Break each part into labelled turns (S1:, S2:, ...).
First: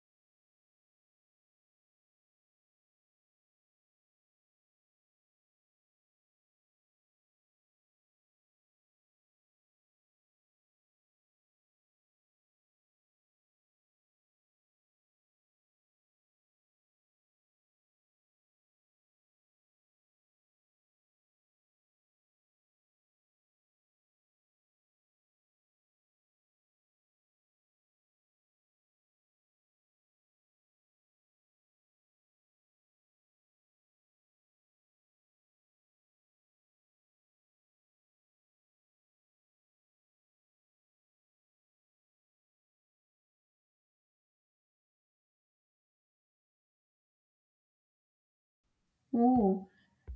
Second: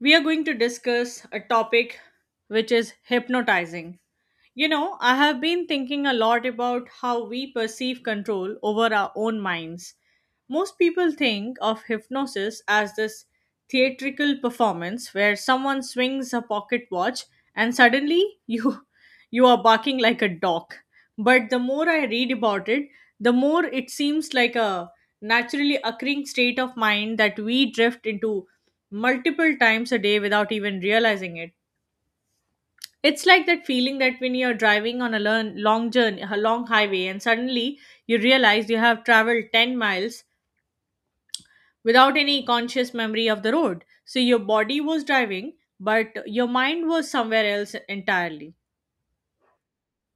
S1: We are going to discuss a topic which is hypnotizing. You know, I have been thinking a lot about how we perceive control over our own minds. Most people think of hypnosis as this theatrical performance where someone swings a pocket watch and suddenly you you are barking like a dog. But the more I read about it, the more it seems like a naturally occurring state of mind that we drift into multiple times a day without even realizing it. It's like that feeling that when you're driving on a long journey, a long highway, and suddenly you realize you have traveled 10 miles without any conscious memory of the road. So your body was driving, but your mind was somewhere else entirely.
S2: Oh,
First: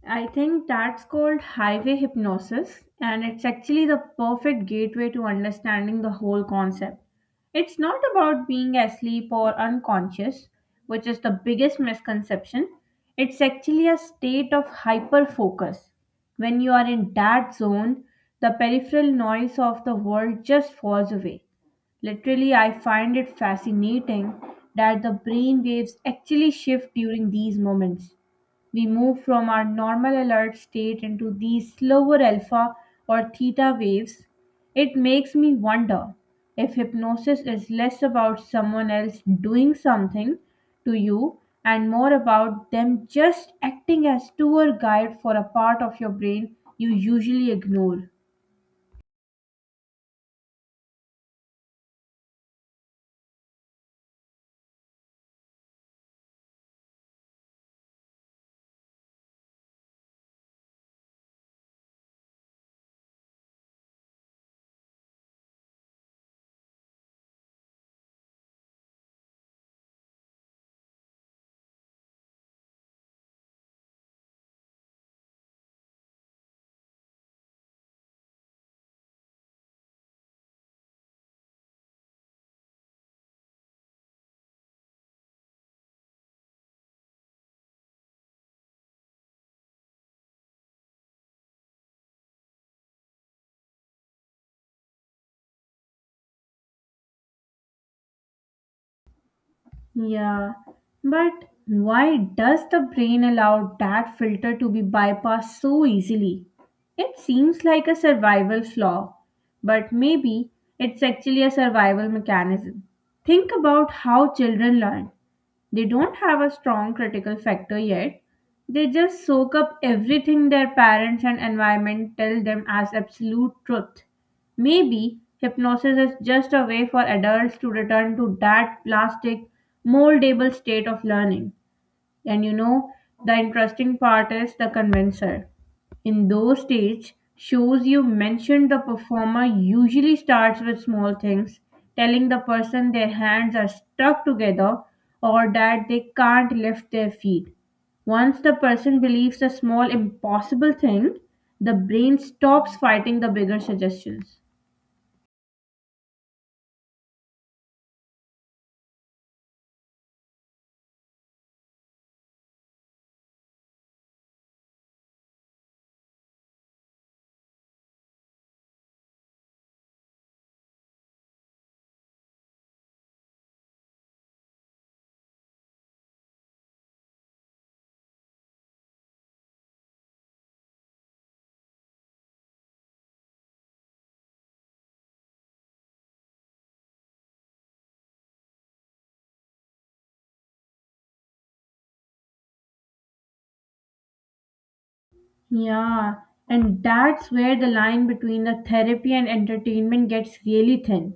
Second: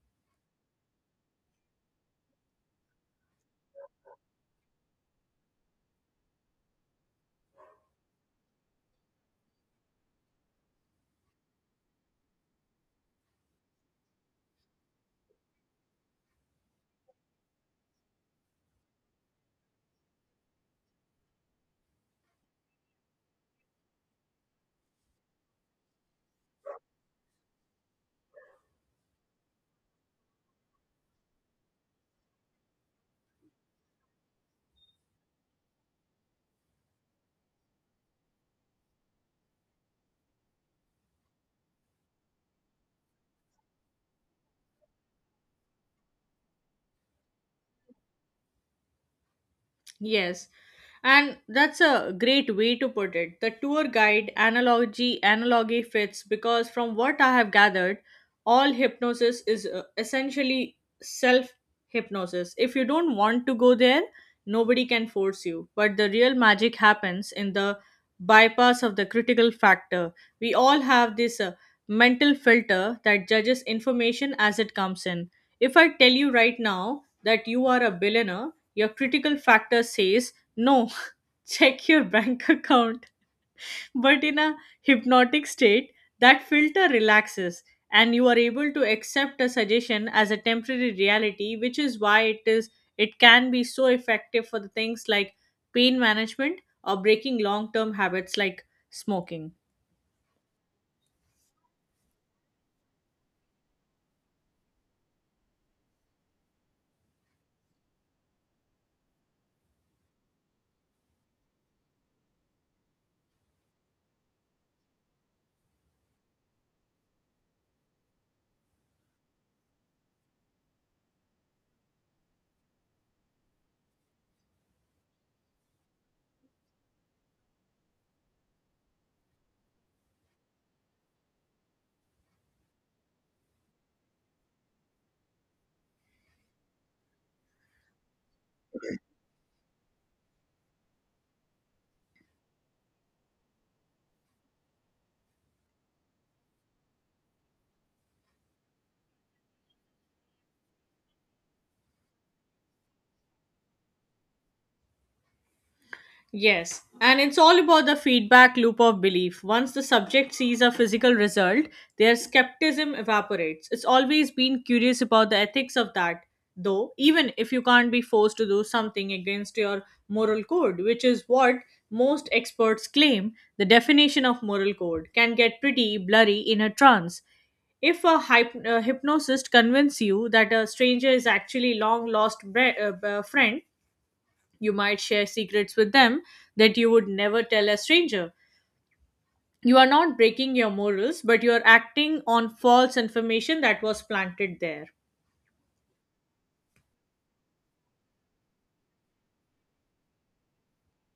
S2: I think that's called highway hypnosis, and it's actually the perfect gateway to understanding the whole concept. It's not about being asleep or unconscious, which is the biggest misconception. It's actually a state of hyperfocus. When you are in that zone, the peripheral noise of the world just falls away. Literally, I find it fascinating that the brain waves actually shift during these moments. We move from our normal alert state into these slower alpha or theta waves. It makes me wonder if hypnosis is less about someone else doing something to you and more about them just acting as tour guide for a part of your brain you usually ignore.
S1: Yes, and that's a great way to put it. The tour guide analogy fits because from what I have gathered, all hypnosis is essentially self hypnosis. If you don't want to go there, nobody can force you. But the real magic happens in the bypass of the critical factor. We all have this mental filter that judges information as it comes in. If I tell you right now that you are a billionaire, your critical factor says no, check your bank account, but in a hypnotic state that filter relaxes and you are able to accept a suggestion as a temporary reality, which is why it can be so effective for the things like pain management or breaking long term habits like smoking.
S2: Yeah, but why does the brain allow that filter to be bypassed so easily? It seems like a survival flaw, but maybe it's actually a survival mechanism. Think about how children learn. They don't have a strong critical factor yet. They just soak up everything their parents and environment tell them as absolute truth. Maybe hypnosis is just a way for adults to return to that plastic, moldable state of learning. And you know, the interesting part is the convincer. In those stage shows you mentioned, the performer usually starts with small things, telling the person their hands are stuck together or that they can't lift their feet. Once the person believes a small impossible thing, the brain stops fighting the bigger suggestions.
S1: Yes, and it's all about the feedback loop of belief. Once the subject sees a physical result, their skepticism evaporates. It's always been curious about the ethics of that, though, even if you can't be forced to do something against your moral code, which is what most experts claim, the definition of moral code can get pretty blurry in a trance. If a hypnosist convinces you that a stranger is actually long lost friend, you might share secrets with them that you would never tell a stranger. You are not breaking your morals, but you are acting on false information that was planted there.
S2: Yeah, and that's where the line between the therapy and entertainment gets really thin.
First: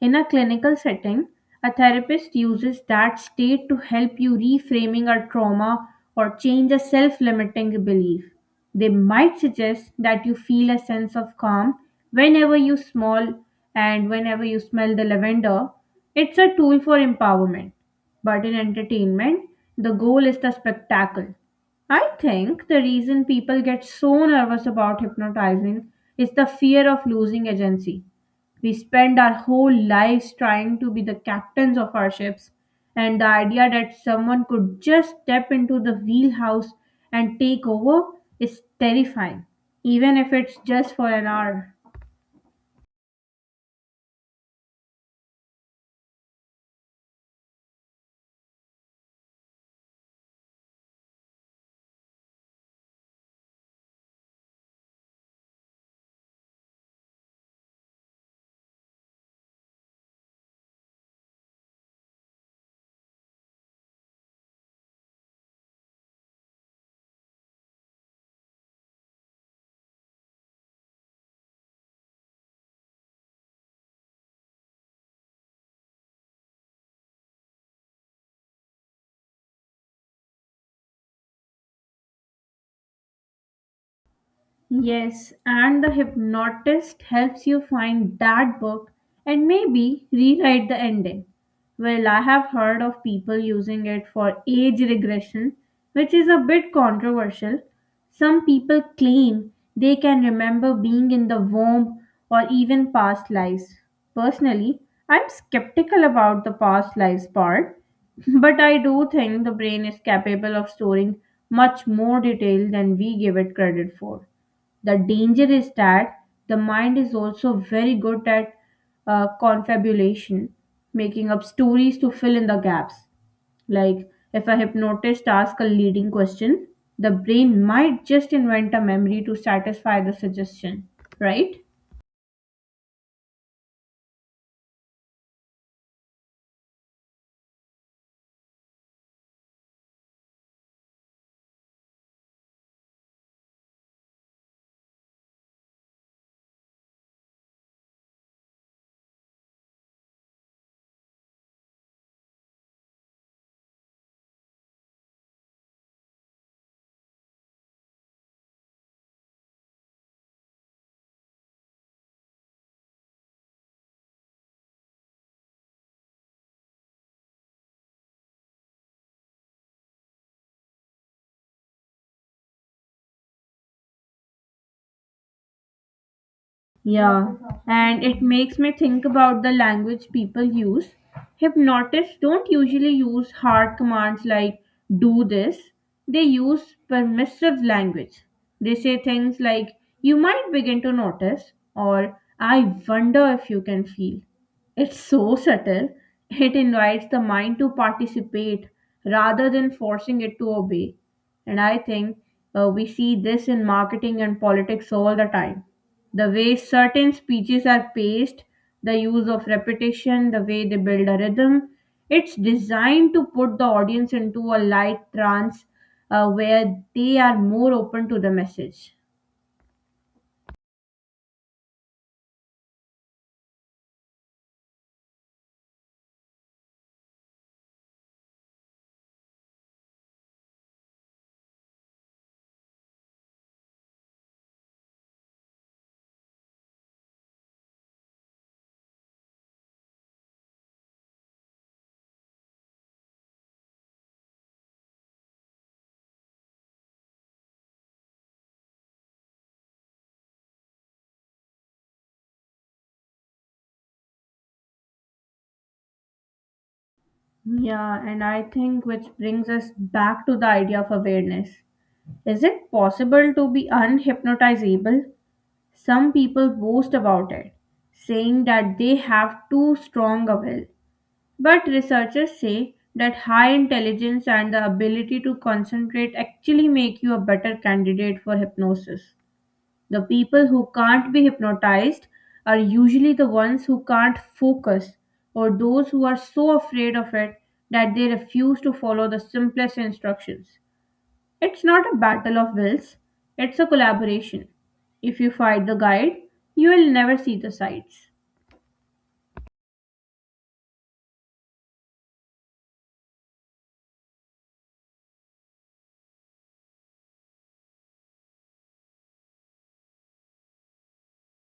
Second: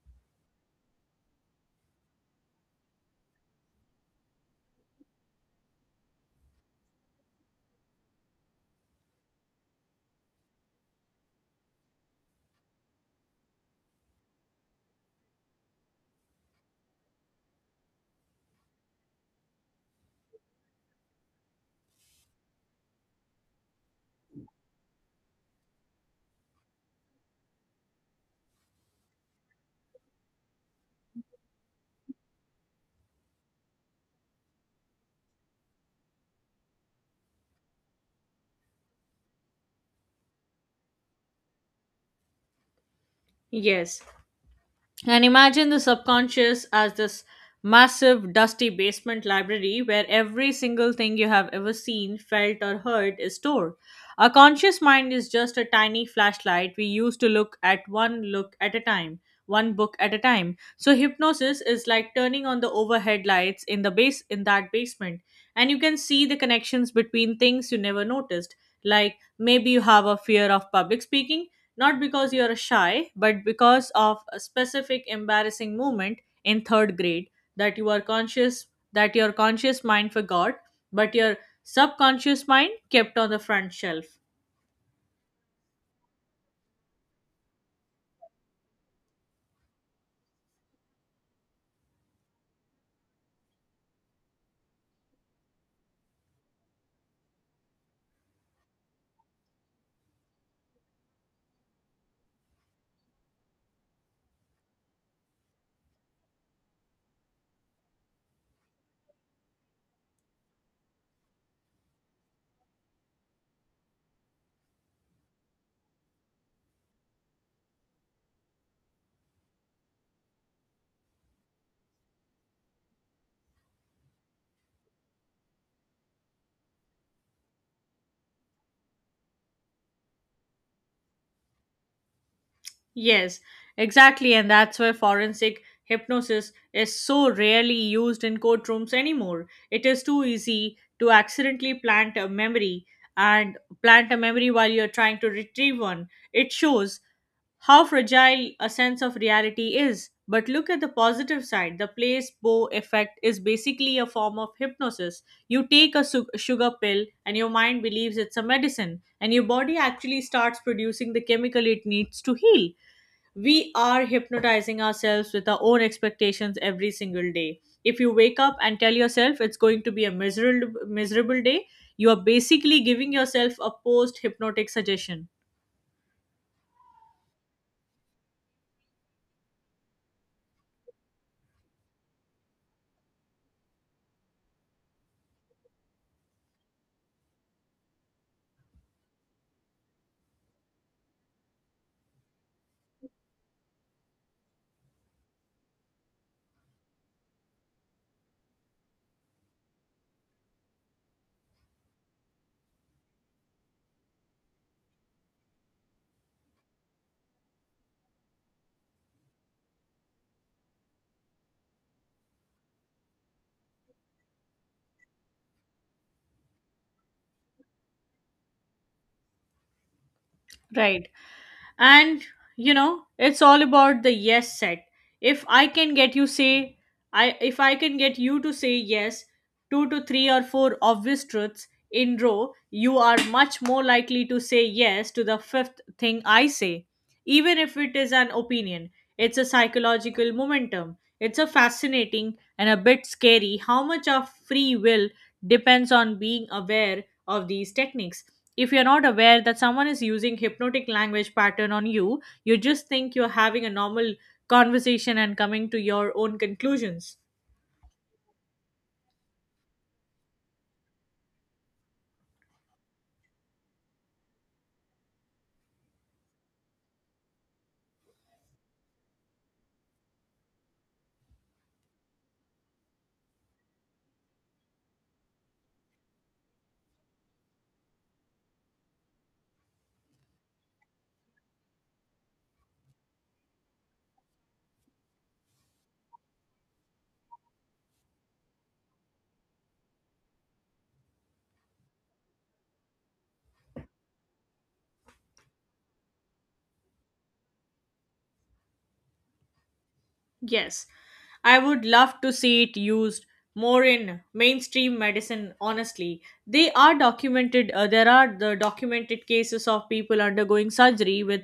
S2: In a clinical setting, a therapist uses that state to help you reframing a trauma or change a self-limiting belief. They might suggest that you feel a sense of calm whenever you smell whenever you smell the lavender. It's a tool for empowerment. But in entertainment, the goal is the spectacle. I think the reason people get so nervous about hypnotizing is the fear of losing agency. We spend our whole lives trying to be the captains of our ships, and the idea that someone could just step into the wheelhouse and take over is terrifying, even if it's just for an hour.
S1: Yes. And imagine the subconscious as this massive, dusty basement library where every single thing you have ever seen, felt, or heard is stored. Our conscious mind is just a tiny flashlight we use to look at a time, one book at a time. So hypnosis is like turning on the overhead lights in the base in that basement, and you can see the connections between things you never noticed. Like maybe you have a fear of public speaking, not because you are shy, but because of a specific embarrassing moment in third grade that you are conscious that your conscious mind forgot, but your subconscious mind kept on the front shelf.
S2: Yes, and the hypnotist helps you find that book and maybe rewrite the ending. Well, I have heard of people using it for age regression, which is a bit controversial. Some people claim they can remember being in the womb or even past lives. Personally, I'm skeptical about the past lives part, but I do think the brain is capable of storing much more detail than we give it credit for. The danger is that the mind is also very good at confabulation, making up stories to fill in the gaps. Like if a hypnotist asks a leading question, the brain might just invent a memory to satisfy the suggestion, right?
S1: Yes, exactly, and that's why forensic hypnosis is so rarely used in courtrooms anymore. It is too easy to accidentally plant a memory while you're trying to retrieve one. It shows how fragile a sense of reality is. But look at the positive side. The placebo effect is basically a form of hypnosis. You take a sugar pill, and your mind believes it's a medicine, and your body actually starts producing the chemical it needs to heal. We are hypnotizing ourselves with our own expectations every single day. If you wake up and tell yourself it's going to be a miserable, miserable day, you are basically giving yourself a post hypnotic suggestion.
S2: Yeah, and it makes me think about the language people use. Hypnotists don't usually use hard commands like do this, they use permissive language. They say things like you might begin to notice or I wonder if you can feel. It's so subtle, it invites the mind to participate rather than forcing it to obey. And I think we see this in marketing and politics all the time, the way certain speeches are paced, the use of repetition, the way they build a rhythm. It's designed to put the audience into a light trance where they are more open to the message.
S1: Right, and you know, it's all about the yes set. If I can get you say I If I can get you to say yes two to three or four obvious truths in row, you are much more likely to say yes to the fifth thing I say, even if it is an opinion. It's a psychological momentum. It's a fascinating and a bit scary how much of free will depends on being aware of these techniques. If you're not aware that someone is using hypnotic language pattern on you, you just think you're having a normal conversation and coming to your own conclusions.
S2: Yeah, and I think which brings us back to the idea of awareness. Is it possible to be unhypnotizable? Some people boast about it, saying that they have too strong a will. But researchers say that high intelligence and the ability to concentrate actually make you a better candidate for hypnosis. The people who can't be hypnotized are usually the ones who can't focus or those who are so afraid of it that they refuse to follow the simplest instructions. It's not a battle of wills, it's a collaboration. If you fight the guide, you will never see the sights.
S1: Yes, I would love to see it used more in mainstream medicine, honestly. There are the documented cases of people undergoing surgery with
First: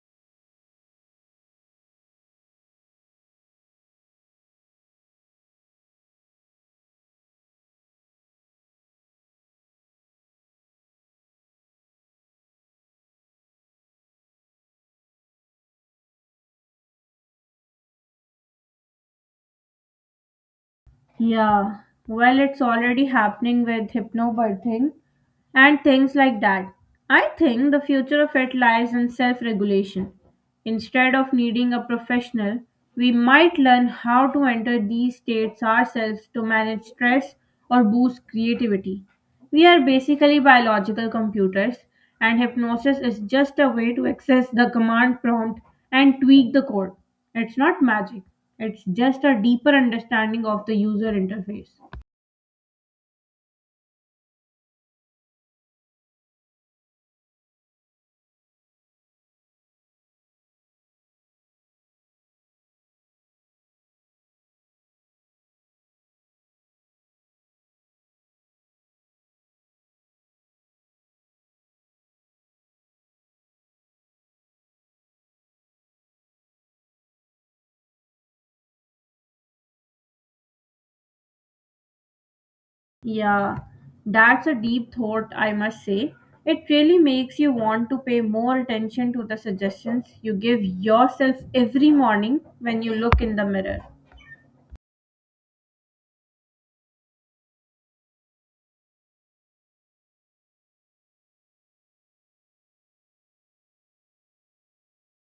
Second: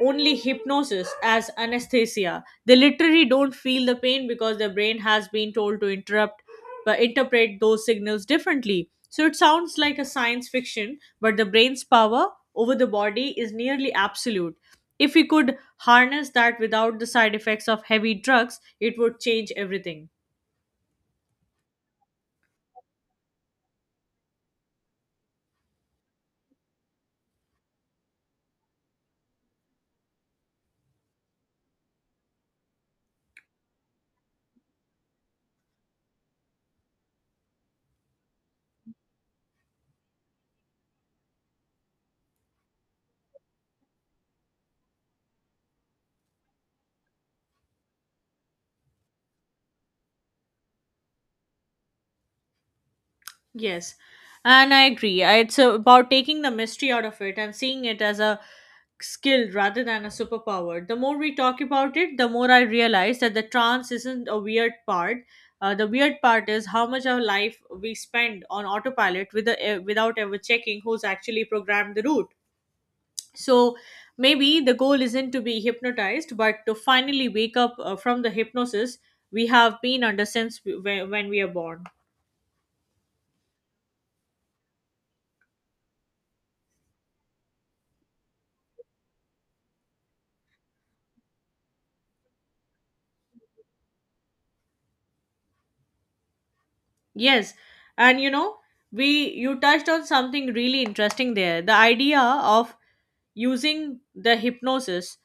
S1: only hypnosis as anesthesia. They literally don't feel the pain because their brain has been told to interrupt, but interpret those signals differently. So it sounds like a science fiction, but the brain's power over the body is nearly absolute. If we could harness that without the side effects of heavy drugs, it would change everything.
S2: Yeah, well, it's already happening with hypnobirthing and things like that. I think the future of it lies in self regulation. Instead of needing a professional, we might learn how to enter these states ourselves to manage stress or boost creativity. We are basically biological computers, and hypnosis is just a way to access the command prompt and tweak the code. It's not magic, it's just a deeper understanding of the user interface.
S1: Yes, and I agree. It's about taking the mystery out of it and seeing it as a skill rather than a superpower. The more we talk about it, the more I realize that the trance isn't a weird part. The weird part is how much of life we spend on autopilot with without ever checking who's actually programmed the route. So maybe the goal isn't to be hypnotized, but to finally wake up from the hypnosis we have been under when we are born.
S2: Yeah, that's a deep thought, I must say. It really makes you want to pay more attention to the suggestions you give yourself every morning when you look in the mirror.
S1: Yes, and you know, we you touched on something really interesting there. The idea of using the hypnosis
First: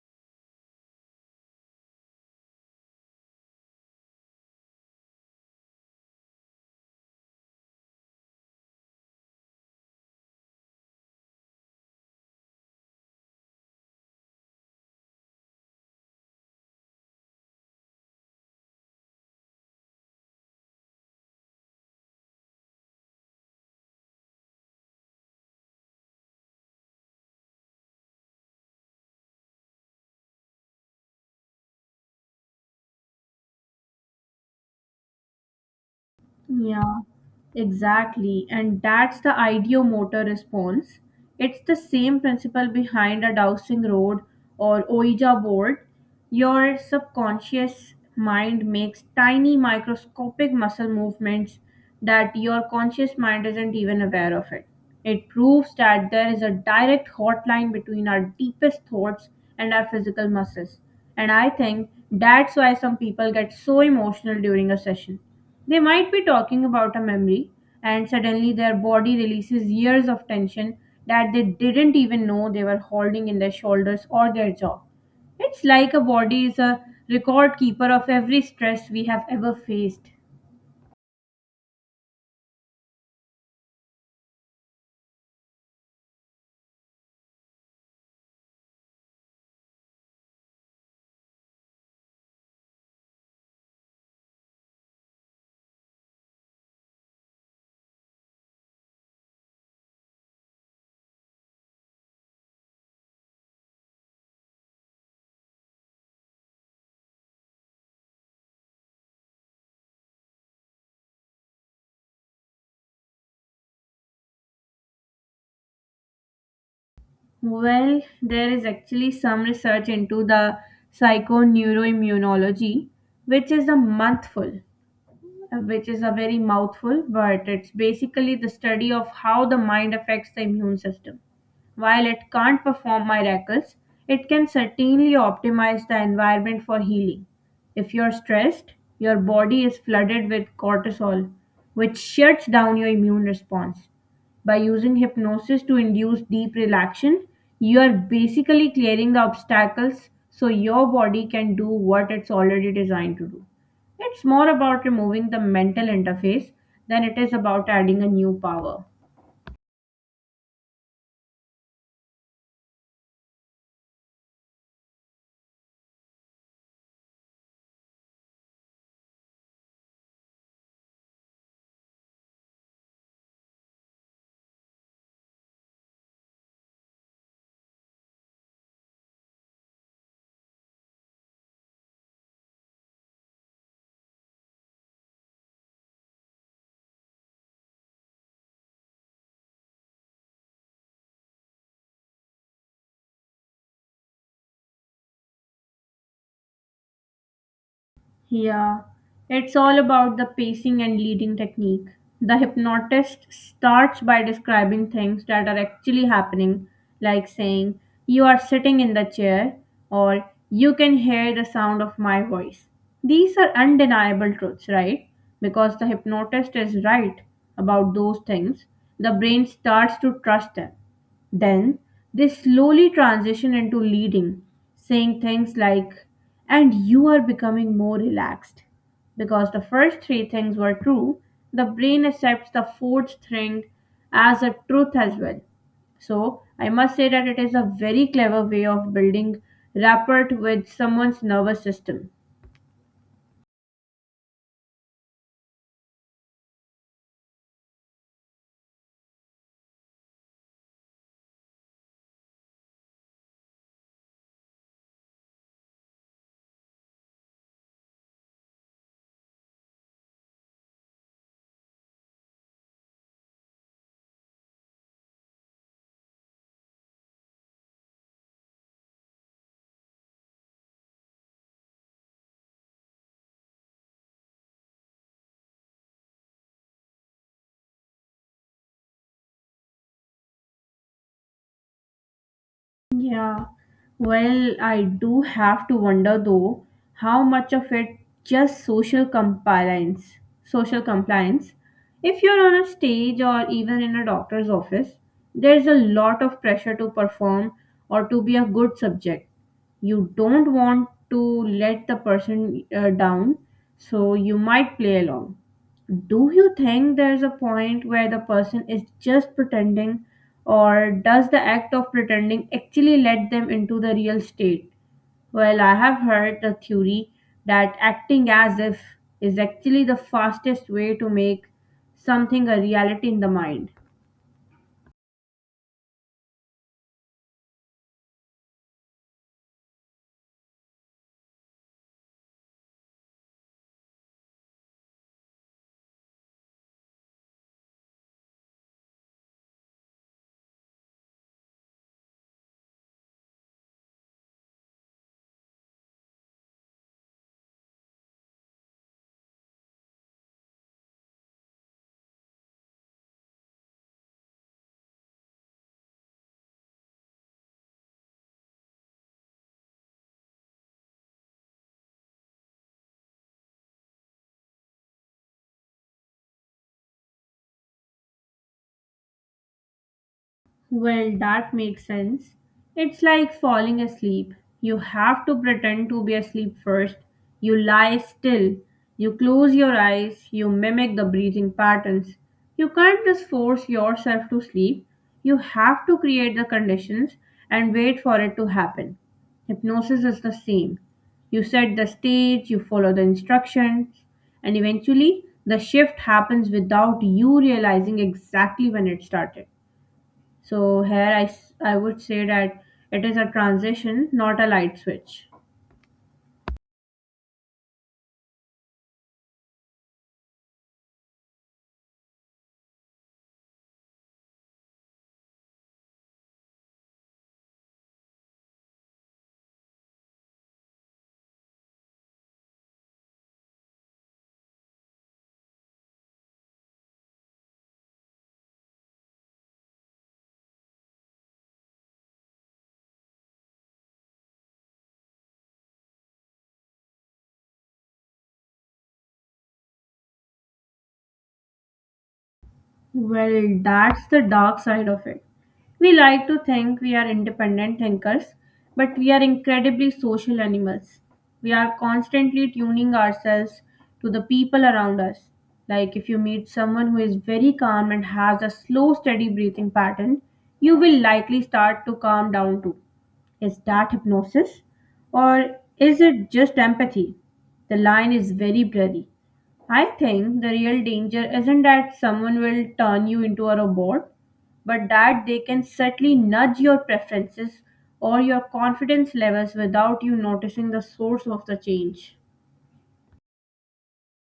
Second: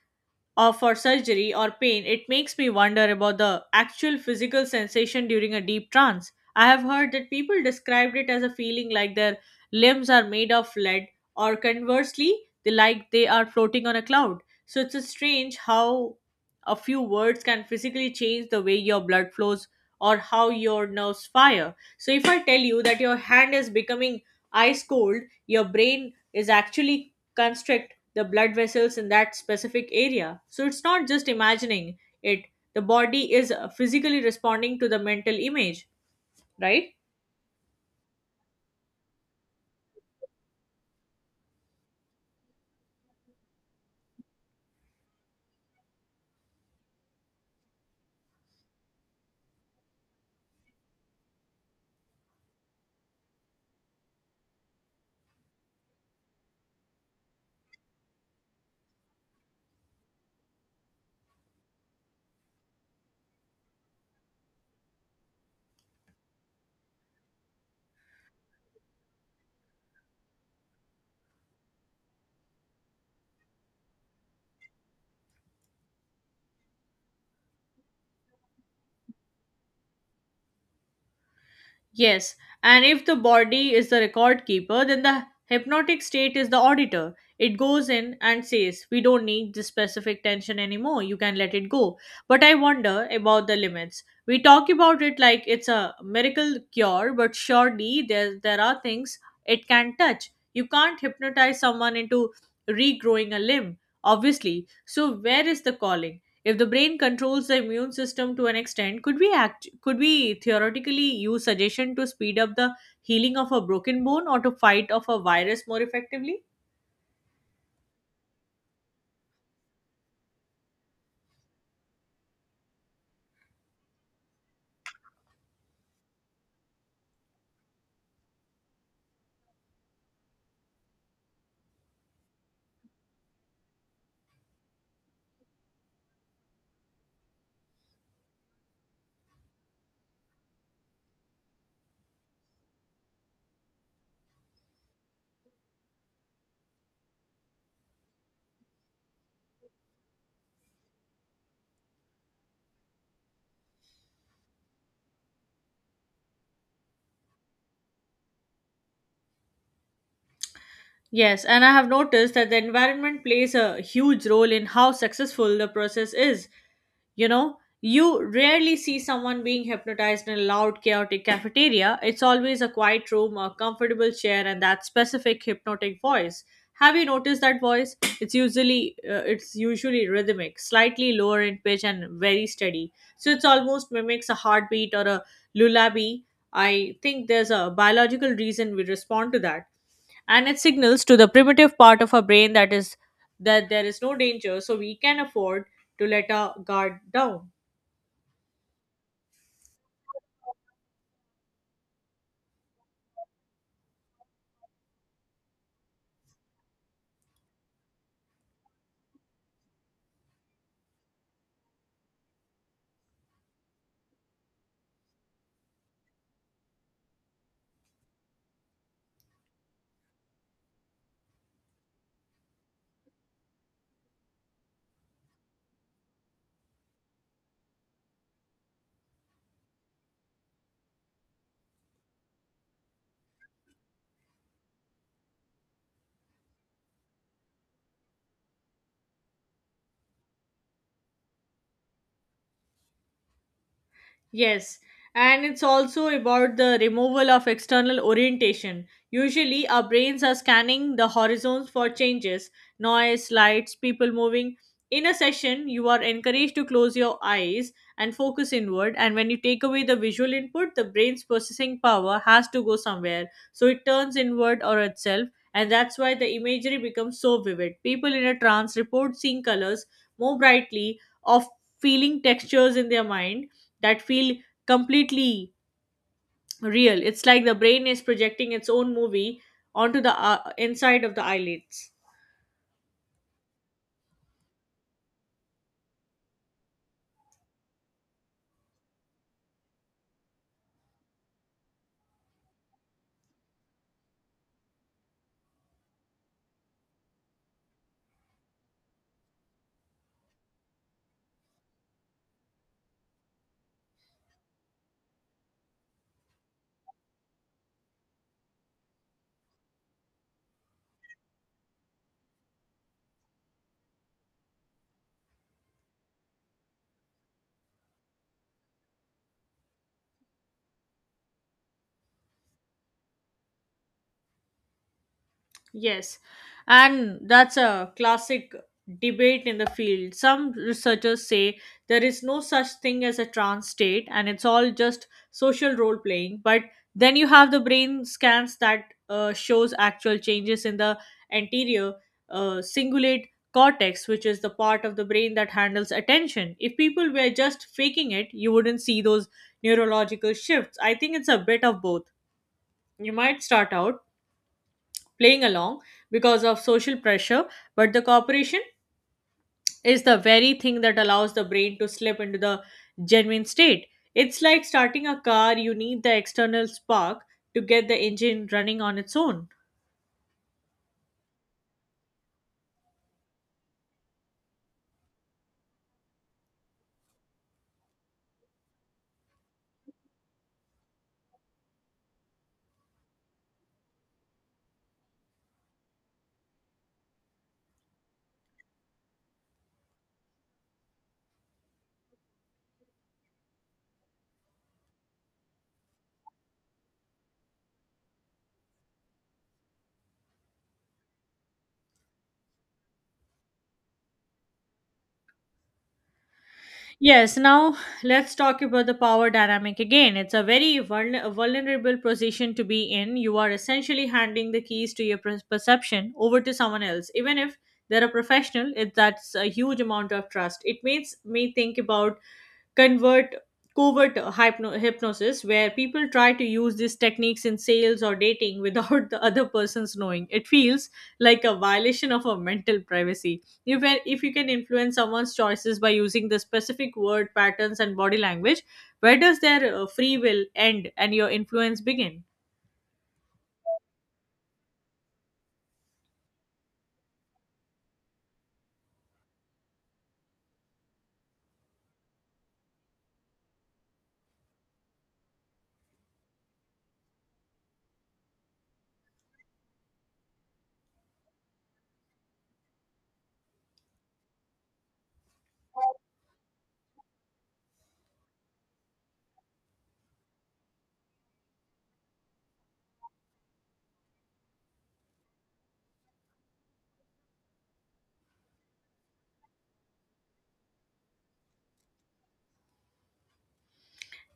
S1: or for surgery or pain, it makes me wonder about the actual physical sensation during a deep trance. I have heard that people described it as a feeling like their limbs are made of lead, or conversely, they like they are floating on a cloud. So it's a strange how a few words can physically change the way your blood flows or how your nerves fire. So if I tell you that your hand is becoming ice cold, your brain is actually constrict the blood vessels in that specific area. So it's not just imagining it, the body is physically responding to the mental image, right?
S2: Yeah, exactly. And that's the ideomotor response. It's the same principle behind a dowsing rod or Ouija board. Your subconscious mind makes tiny microscopic muscle movements that your conscious mind isn't even aware of it. It proves that there is a direct hotline between our deepest thoughts and our physical muscles. And I think that's why some people get so emotional during a session. They might be talking about a memory, and suddenly their body releases years of tension that they didn't even know they were holding in their shoulders or their jaw. It's like a body is a record keeper of every stress we have ever faced.
S1: Yes, and if the body is the record keeper, then the hypnotic state is the auditor. It goes in and says, "We don't need this specific tension anymore, you can let it go." But I wonder about the limits. We talk about it like it's a miracle cure, but surely there are things it can touch. You can't hypnotize someone into regrowing a limb, obviously. So, where is the calling? If the brain controls the immune system to an extent, could we theoretically use suggestion to speed up the healing of a broken bone or to fight off a virus more effectively?
S2: Well, there is actually some research into the psychoneuroimmunology, which is a mouthful, which is a very mouthful, but it's basically the study of how the mind affects the immune system. While it can't perform miracles, it can certainly optimize the environment for healing. If you're stressed, your body is flooded with cortisol, which shuts down your immune response. By using hypnosis to induce deep relaxation, you are basically clearing the obstacles so your body can do what it's already designed to do. It's more about removing the mental interface than it is about adding a new power.
S1: Yes, and I have noticed that the environment plays a huge role in how successful the process is. You know, you rarely see someone being hypnotized in a loud, chaotic cafeteria. It's always a quiet room, a comfortable chair, and that specific hypnotic voice. Have you noticed that voice? It's usually rhythmic, slightly lower in pitch and very steady. So it's almost mimics a heartbeat or a lullaby. I think there's a biological reason we respond to that, and it signals to the primitive part of our brain that there is no danger, so we can afford to let our guard down.
S2: Yeah, it's all about the pacing and leading technique. The hypnotist starts by describing things that are actually happening, like saying, "You are sitting in the chair," or "You can hear the sound of my voice." These are undeniable truths, right? Because the hypnotist is right about those things, the brain starts to trust them. Then they slowly transition into leading, saying things like, "and you are becoming more relaxed." Because the first three things were true, the brain accepts the fourth thing as a truth as well. So I must say that it is a very clever way of building rapport with someone's nervous system.
S1: Yes, and it's also about the removal of external orientation. Usually, our brains are scanning the horizons for changes, noise, lights, people moving. In a session, you are encouraged to close your eyes and focus inward. And when you take away the visual input, the brain's processing power has to go somewhere. So it turns inward or itself. And that's why the imagery becomes so vivid. People in a trance report seeing colors more brightly, of feeling textures in their mind that feel completely real. It's like the brain is projecting its own movie onto the inside of the eyelids.
S2: Yeah, well, I do have to wonder though how much of it just social compliance. If you're on a stage or even in a doctor's office, there's a lot of pressure to perform or to be a good subject. You don't want to let the person down, so you might play along. Do you think there's a point where the person is just pretending, or does the act of pretending actually let them into the real state? Well, I have heard the theory that acting as if is actually the fastest way to make something a reality in the mind.
S1: Yes, and that's a classic debate in the field. Some researchers say there is no such thing as a trance state and it's all just social role playing. But then you have the brain scans that shows actual changes in the anterior cingulate cortex, which is the part of the brain that handles attention. If people were just faking it, you wouldn't see those neurological shifts. I think it's a bit of both. You might start out playing along because of social pressure, but the cooperation is the very thing that allows the brain to slip into the genuine state. It's like starting a car, you need the external spark to get the engine running on its own.
S2: Well, that makes sense. It's like falling asleep. You have to pretend to be asleep first. You lie still. You close your eyes. You mimic the breathing patterns. You can't just force yourself to sleep. You have to create the conditions and wait for it to happen. Hypnosis is the same. You set the stage, you follow the instructions, and eventually the shift happens without you realizing exactly when it started. So here I would say that it is a transition, not a light switch.
S1: Yes, now let's talk about the power dynamic again. It's a very vulnerable position to be in. You are essentially handing the keys to your perception over to someone else, even if they're a professional. That's a huge amount of trust. It makes me think about convert covert hypnosis where people try to use these techniques in sales or dating without the other person's knowing. It feels like a violation of a mental privacy. If you can influence someone's choices by using the specific word patterns and body language, where does their free will end and your influence begin?
S2: Well, that's the dark side of it. We like to think we are independent thinkers, but we are incredibly social animals. We are constantly tuning ourselves to the people around us. Like if you meet someone who is very calm and has a slow, steady breathing pattern, you will likely start to calm down too. Is that hypnosis? Or is it just empathy? The line is very blurry. I think the real danger isn't that someone will turn you into a robot, but that they can subtly nudge your preferences or your confidence levels without you noticing the source of the change.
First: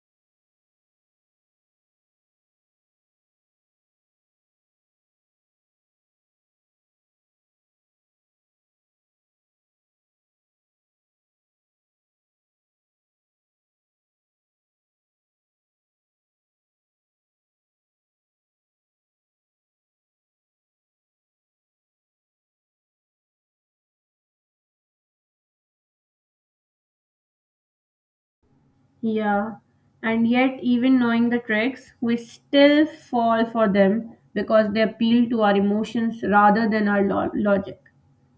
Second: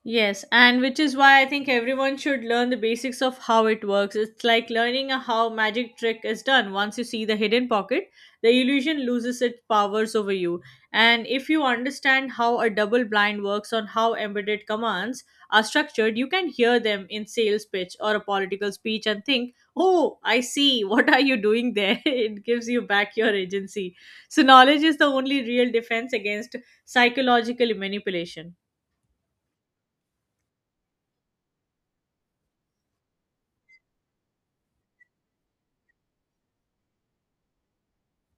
S1: Yes, and which is why I think everyone should learn the basics of how it works. It's like learning a how magic trick is done. Once you see the hidden pocket, the illusion loses its powers over you. And if you understand how a double blind works on how embedded commands are structured, you can hear them in sales pitch or a political speech and think, "Oh, I see. What are you doing there?" It gives you back your agency. So knowledge is the only real defense against psychological manipulation.
S2: Yeah, and yet, even knowing the tricks, we still fall for them because they appeal to our emotions rather than our logic.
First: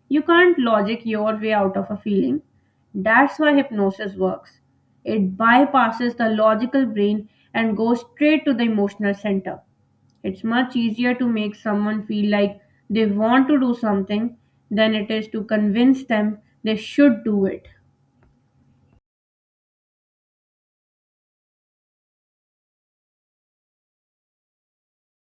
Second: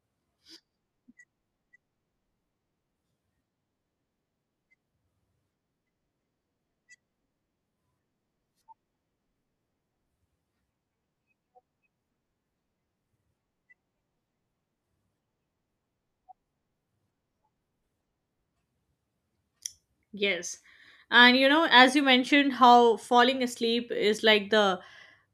S2: You can't logic your way out of a feeling. That's why hypnosis works. It bypasses the logical brain and goes straight to the emotional center. It's much easier to make someone feel like they want to do something than it is to convince them they should do it.
S1: Yes. As you mentioned, how falling asleep is like the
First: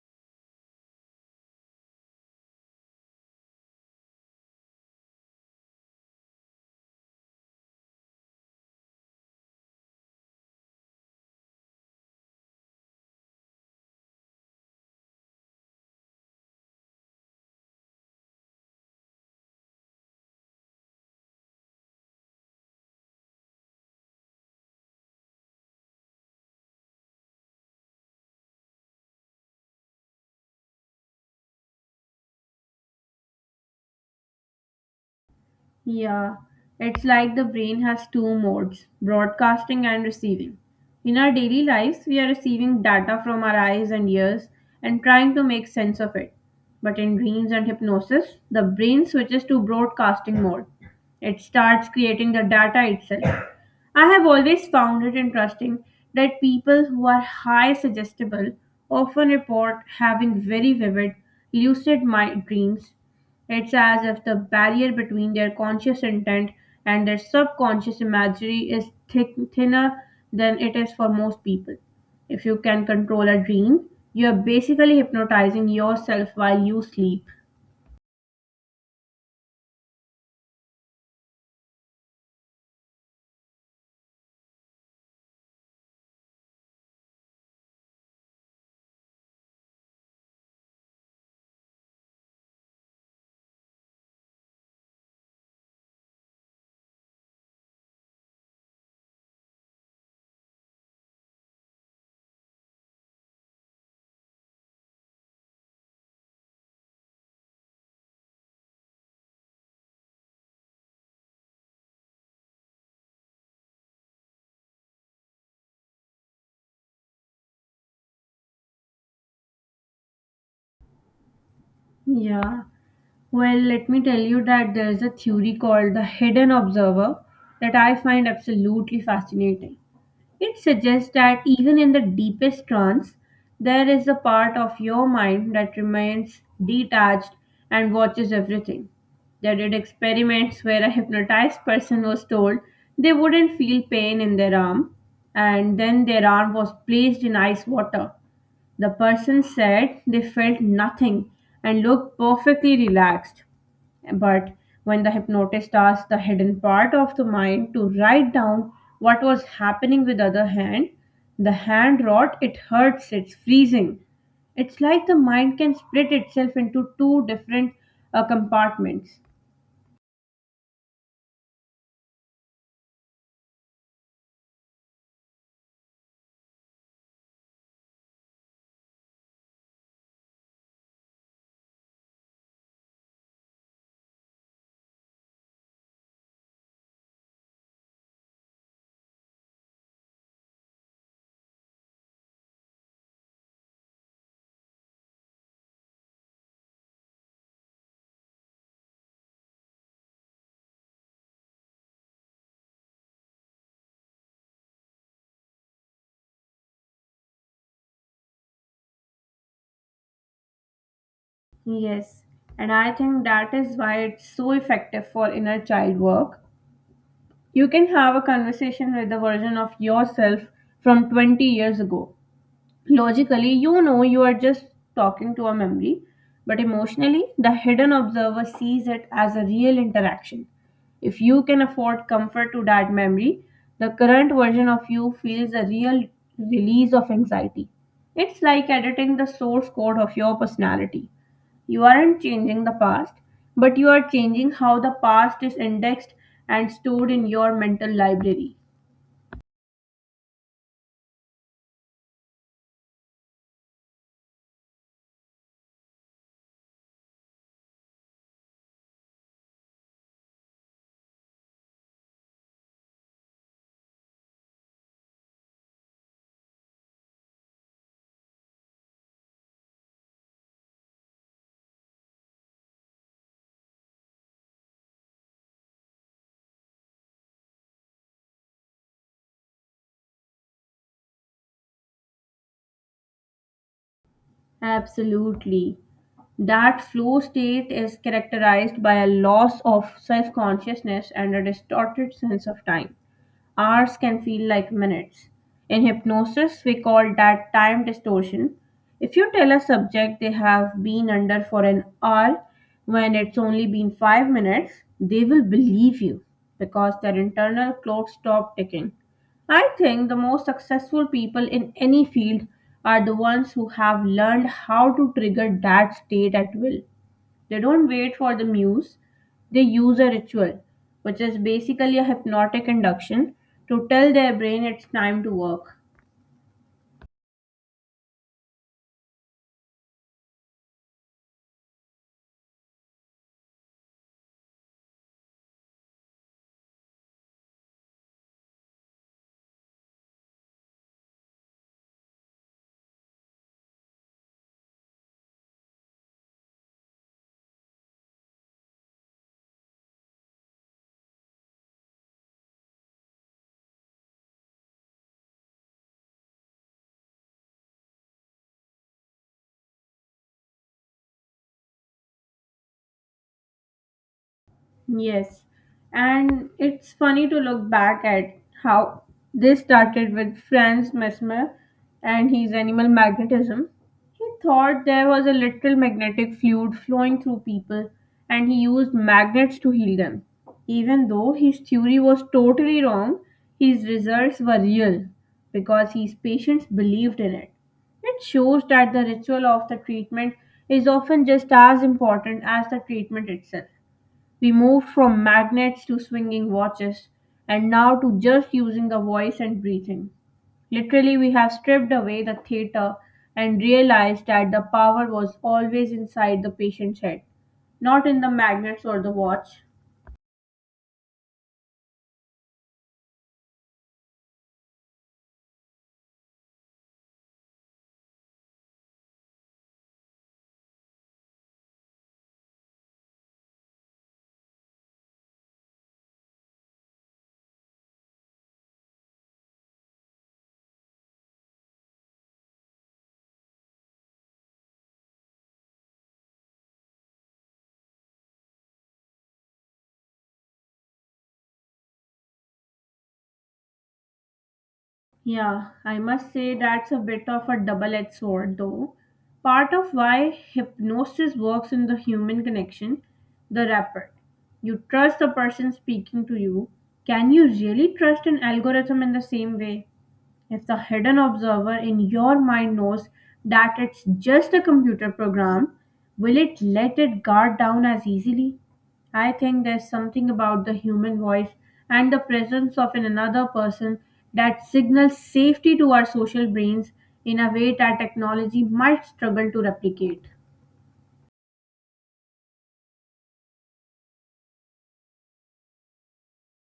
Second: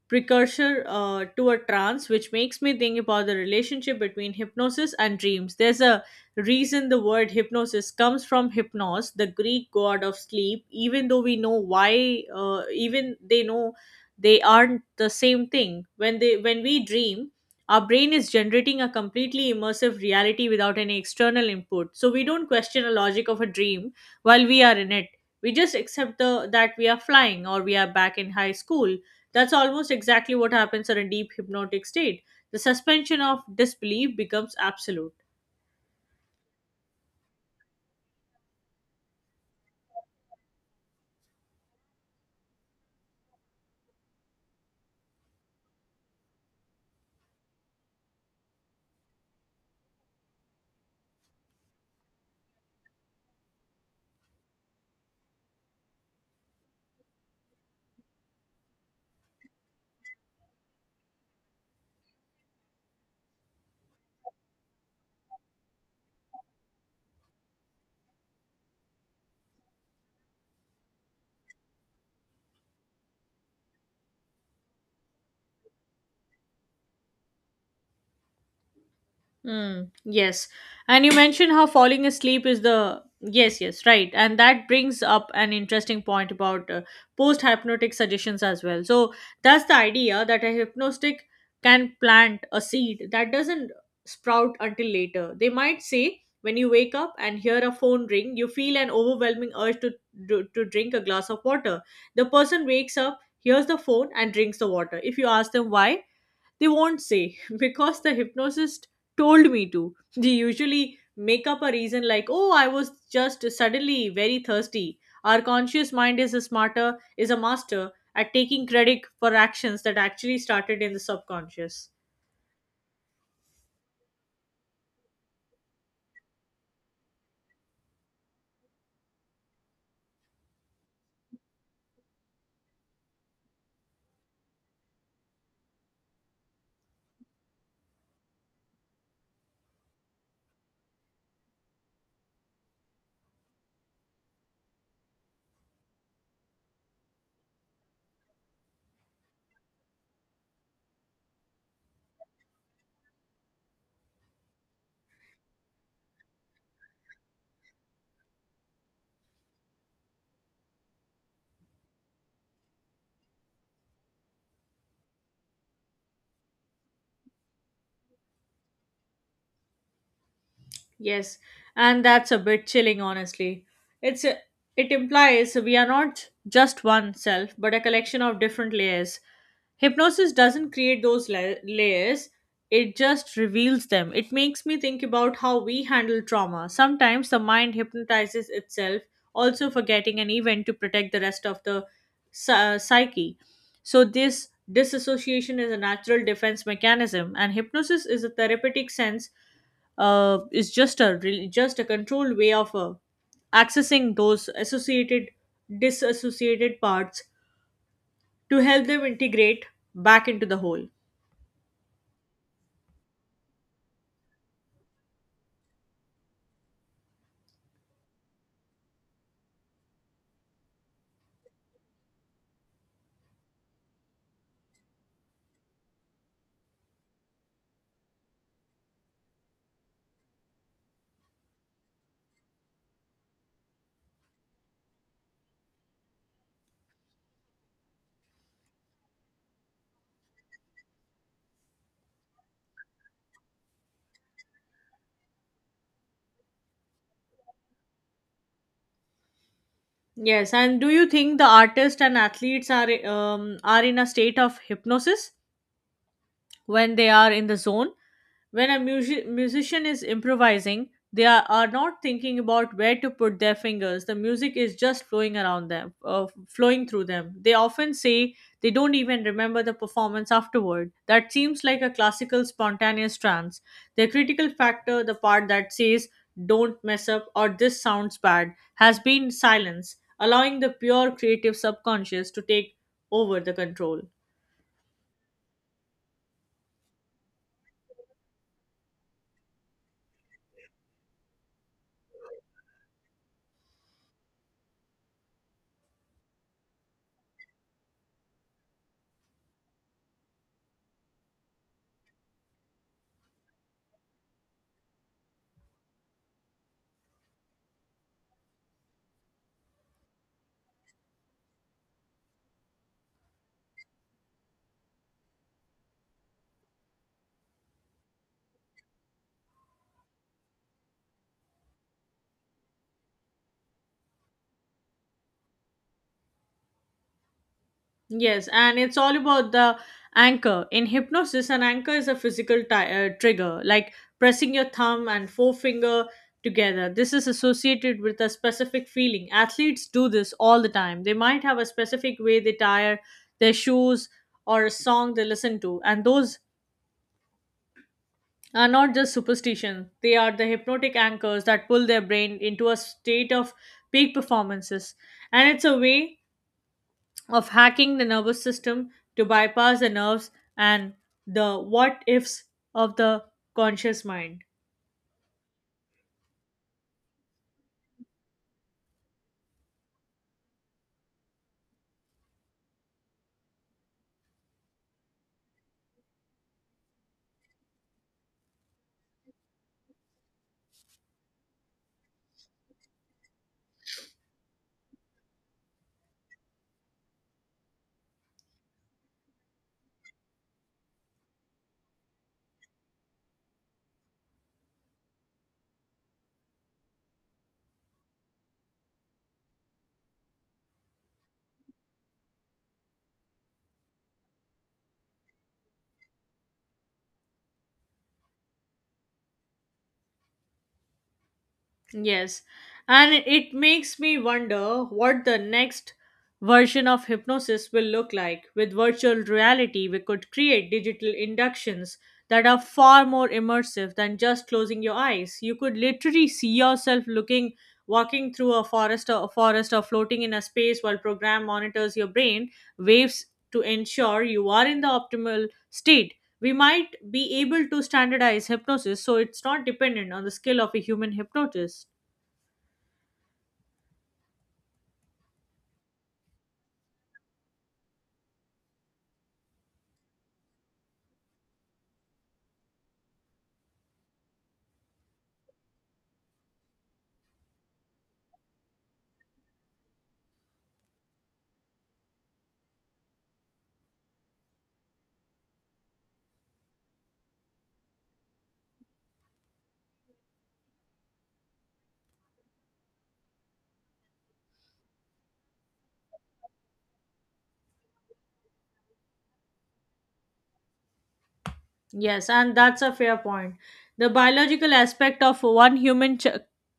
S1: precursor to a trance, which makes me think about the relationship between hypnosis and dreams. There's a reason the word hypnosis comes from hypnos, the Greek god of sleep, even though we know why, even they know they aren't the same thing. When we dream, our brain is generating a completely immersive reality without any external input. So we don't question the logic of a dream while we are in it. We just accept the that we are flying or we are back in high school. That's almost exactly what happens in a deep hypnotic state. The suspension of disbelief becomes absolute.
S2: Yeah, it's like the brain has two modes, broadcasting and receiving. In our daily lives, we are receiving data from our eyes and ears and trying to make sense of it. But in dreams and hypnosis, the brain switches to broadcasting mode. It starts creating the data itself. I have always found it interesting that people who are high suggestible often report having very vivid, lucid mind dreams. It's as if the barrier between their conscious intent and their subconscious imagery is thinner than it is for most people. If you can control a dream, you are basically hypnotizing yourself while you sleep.
S1: Mm, yes. And you mentioned how falling asleep is the. Yes, yes, right. And that brings up an interesting point about post hypnotic suggestions as well. So that's the idea that a hypnostic can plant a seed that doesn't sprout until later. They might say, when you wake up and hear a phone ring, you feel an overwhelming urge to drink a glass of water. The person wakes up, hears the phone, and drinks the water. If you ask them why, they won't say because the hypnotist told me to. They usually make up a reason like, oh, I was just suddenly very thirsty. Our conscious mind is a master at taking credit for actions that actually started in the subconscious.
S2: Yeah. Well, let me tell you that there is a theory called the hidden observer that I find absolutely fascinating. It suggests that even in the deepest trance, there is a part of your mind that remains detached and watches everything. They did experiments where a hypnotized person was told they wouldn't feel pain in their arm, and then their arm was placed in ice water. The person said they felt nothing and looked perfectly relaxed. But when the hypnotist asked the hidden part of the mind to write down what was happening with other hand, the hand wrote, it hurts, it's freezing. It's like the mind can split itself into two different compartments.
S1: Yes, and that's a bit chilling, honestly. It's a, it implies we are not just one self, but a collection of different layers. Hypnosis doesn't create those layers, it just reveals them. It makes me think about how we handle trauma. Sometimes the mind hypnotizes itself, also forgetting an event to protect the rest of the psyche. So this disassociation is a natural defense mechanism, and hypnosis is a therapeutic sense, is just a controlled way of accessing those associated disassociated parts to help them integrate back into the whole.
S2: Yes, and I think that is why it's so effective for inner child work. You can have a conversation with a version of yourself from 20 years ago. Logically, you know you are just talking to a memory, but emotionally, the hidden observer sees it as a real interaction. If you can afford comfort to that memory, the current version of you feels a real release of anxiety. It's like editing the source code of your personality. You aren't changing the past, but you are changing how the past is indexed and stored in your mental library.
S1: Yes, and do you think the artists and athletes are in a state of hypnosis when they are in the zone? When a musician is improvising, they are not thinking about where to put their fingers. The music is just flowing around them, flowing through them. They often say they don't even remember the performance afterward. That seems like a classical spontaneous trance. The critical factor, the part that says, don't mess up or this sounds bad, has been silence, allowing the pure creative subconscious to take over the control.
S2: Absolutely. That flow state is characterized by a loss of self consciousness and a distorted sense of time. Hours can feel like minutes. In hypnosis, we call that time distortion. If you tell a subject they have been under for an hour when it's only been 5 minutes, they will believe you because their internal clock stopped ticking. I think the most successful people in any field are the ones who have learned how to trigger that state at will. They don't wait for the muse, they use a ritual, which is basically a hypnotic induction, to tell their brain it's time to work.
S1: Yes, and it's all about the anchor. In hypnosis, an anchor is a physical ti trigger, like pressing your thumb and forefinger together. This is associated with a specific feeling. Athletes do this all the time. They might have a specific way they tire their shoes or a song they listen to, and those are not just superstitions. They are the hypnotic anchors that pull their brain into a state of peak performances. And it's a way of hacking the nervous system to bypass the nerves and the what ifs of the conscious mind.
S2: Yes. And it's funny to look back at how this started with Franz Mesmer and his animal magnetism. He thought there was a literal magnetic fluid flowing through people and he used magnets to heal them. Even though his theory was totally wrong, his results were real because his patients believed in it. It shows that the ritual of the treatment is often just as important as the treatment itself. We moved from magnets to swinging watches, and now to just using the voice and breathing. Literally, we have stripped away the theater and realized that the power was always inside the patient's head, not in the magnets or the watch.
S1: Yes, and it makes me wonder what the next version of hypnosis will look like. With virtual reality, we could create digital inductions that are far more immersive than just closing your eyes. You could literally see yourself looking walking through a forest or floating in a space while program monitors your brain waves to ensure you are in the optimal state. We might be able to standardize hypnosis so it's not dependent on the skill of a human hypnotist.
S2: Yeah, I must say that's a bit of a double edged sword, though. Part of why hypnosis works in the human connection, the rapport. You trust the person speaking to you. Can you really trust an algorithm in the same way? If the hidden observer in your mind knows that it's just a computer program, will it let it guard down as easily? I think there's something about the human voice and the presence of an another person that signals safety to our social brains in a way that technology might struggle to replicate.
S1: Yes, and that's a fair point. The biological aspect of one human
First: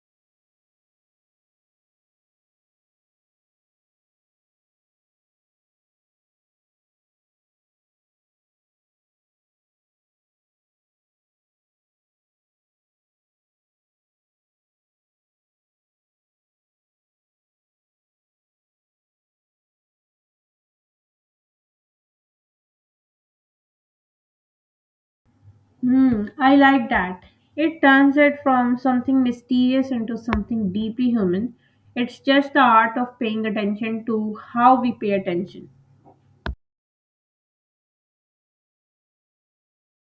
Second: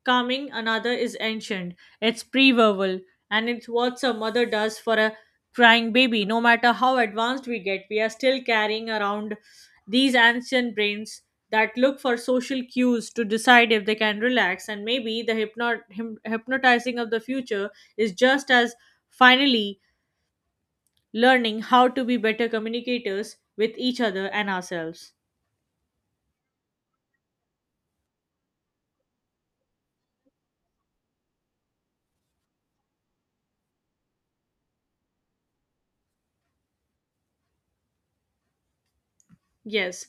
S1: calming another is ancient. It's pre-verbal, and it's what a mother does for a crying baby. No matter how advanced we get, we are still carrying around these ancient brains that look for social cues to decide if they can relax. And maybe the hypnotizing of the future is just as finally learning how to be better communicators with each other and ourselves.
S2: Hmm, I like that. It turns it from something mysterious into something deeply human. It's just the art of paying attention to how we pay attention.
S1: Yes.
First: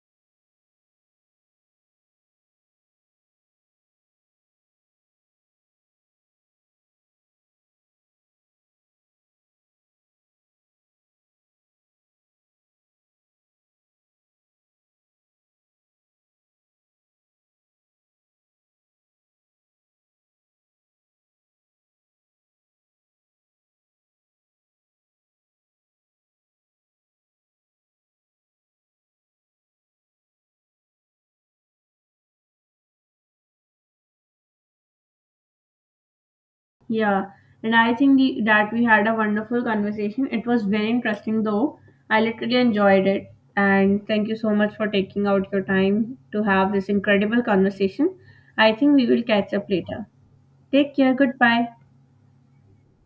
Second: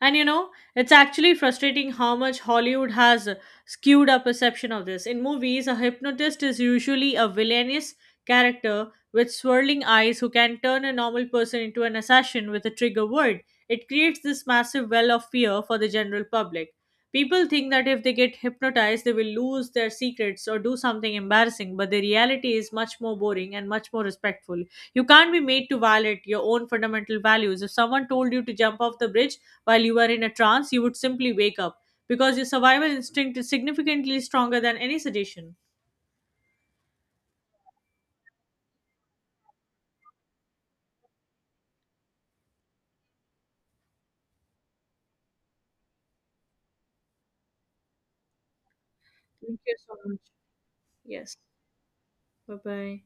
S1: And you know, it's actually frustrating how much Hollywood has skewed our perception of this. In movies, a hypnotist is usually a villainous character with swirling eyes who can turn a normal person into an assassin with a trigger word. It creates this massive well of fear for the general public. People think that if they get hypnotized, they will lose their secrets or do something embarrassing, but the reality is much more boring and much more respectful. You can't be made to violate your own fundamental values. If someone told you to jump off the bridge while you were in a trance, you would simply wake up because your survival instinct is significantly stronger than any suggestion.
S2: Yeah, and I think that we had a wonderful conversation. It was very interesting, though. I literally enjoyed it. And thank you so much for taking out your time to have this incredible conversation. I think we will catch
S1: Thank
S2: up
S1: you so
S2: later.
S1: much.
S2: Take care.
S1: Yes.
S2: Goodbye.
S1: Bye bye.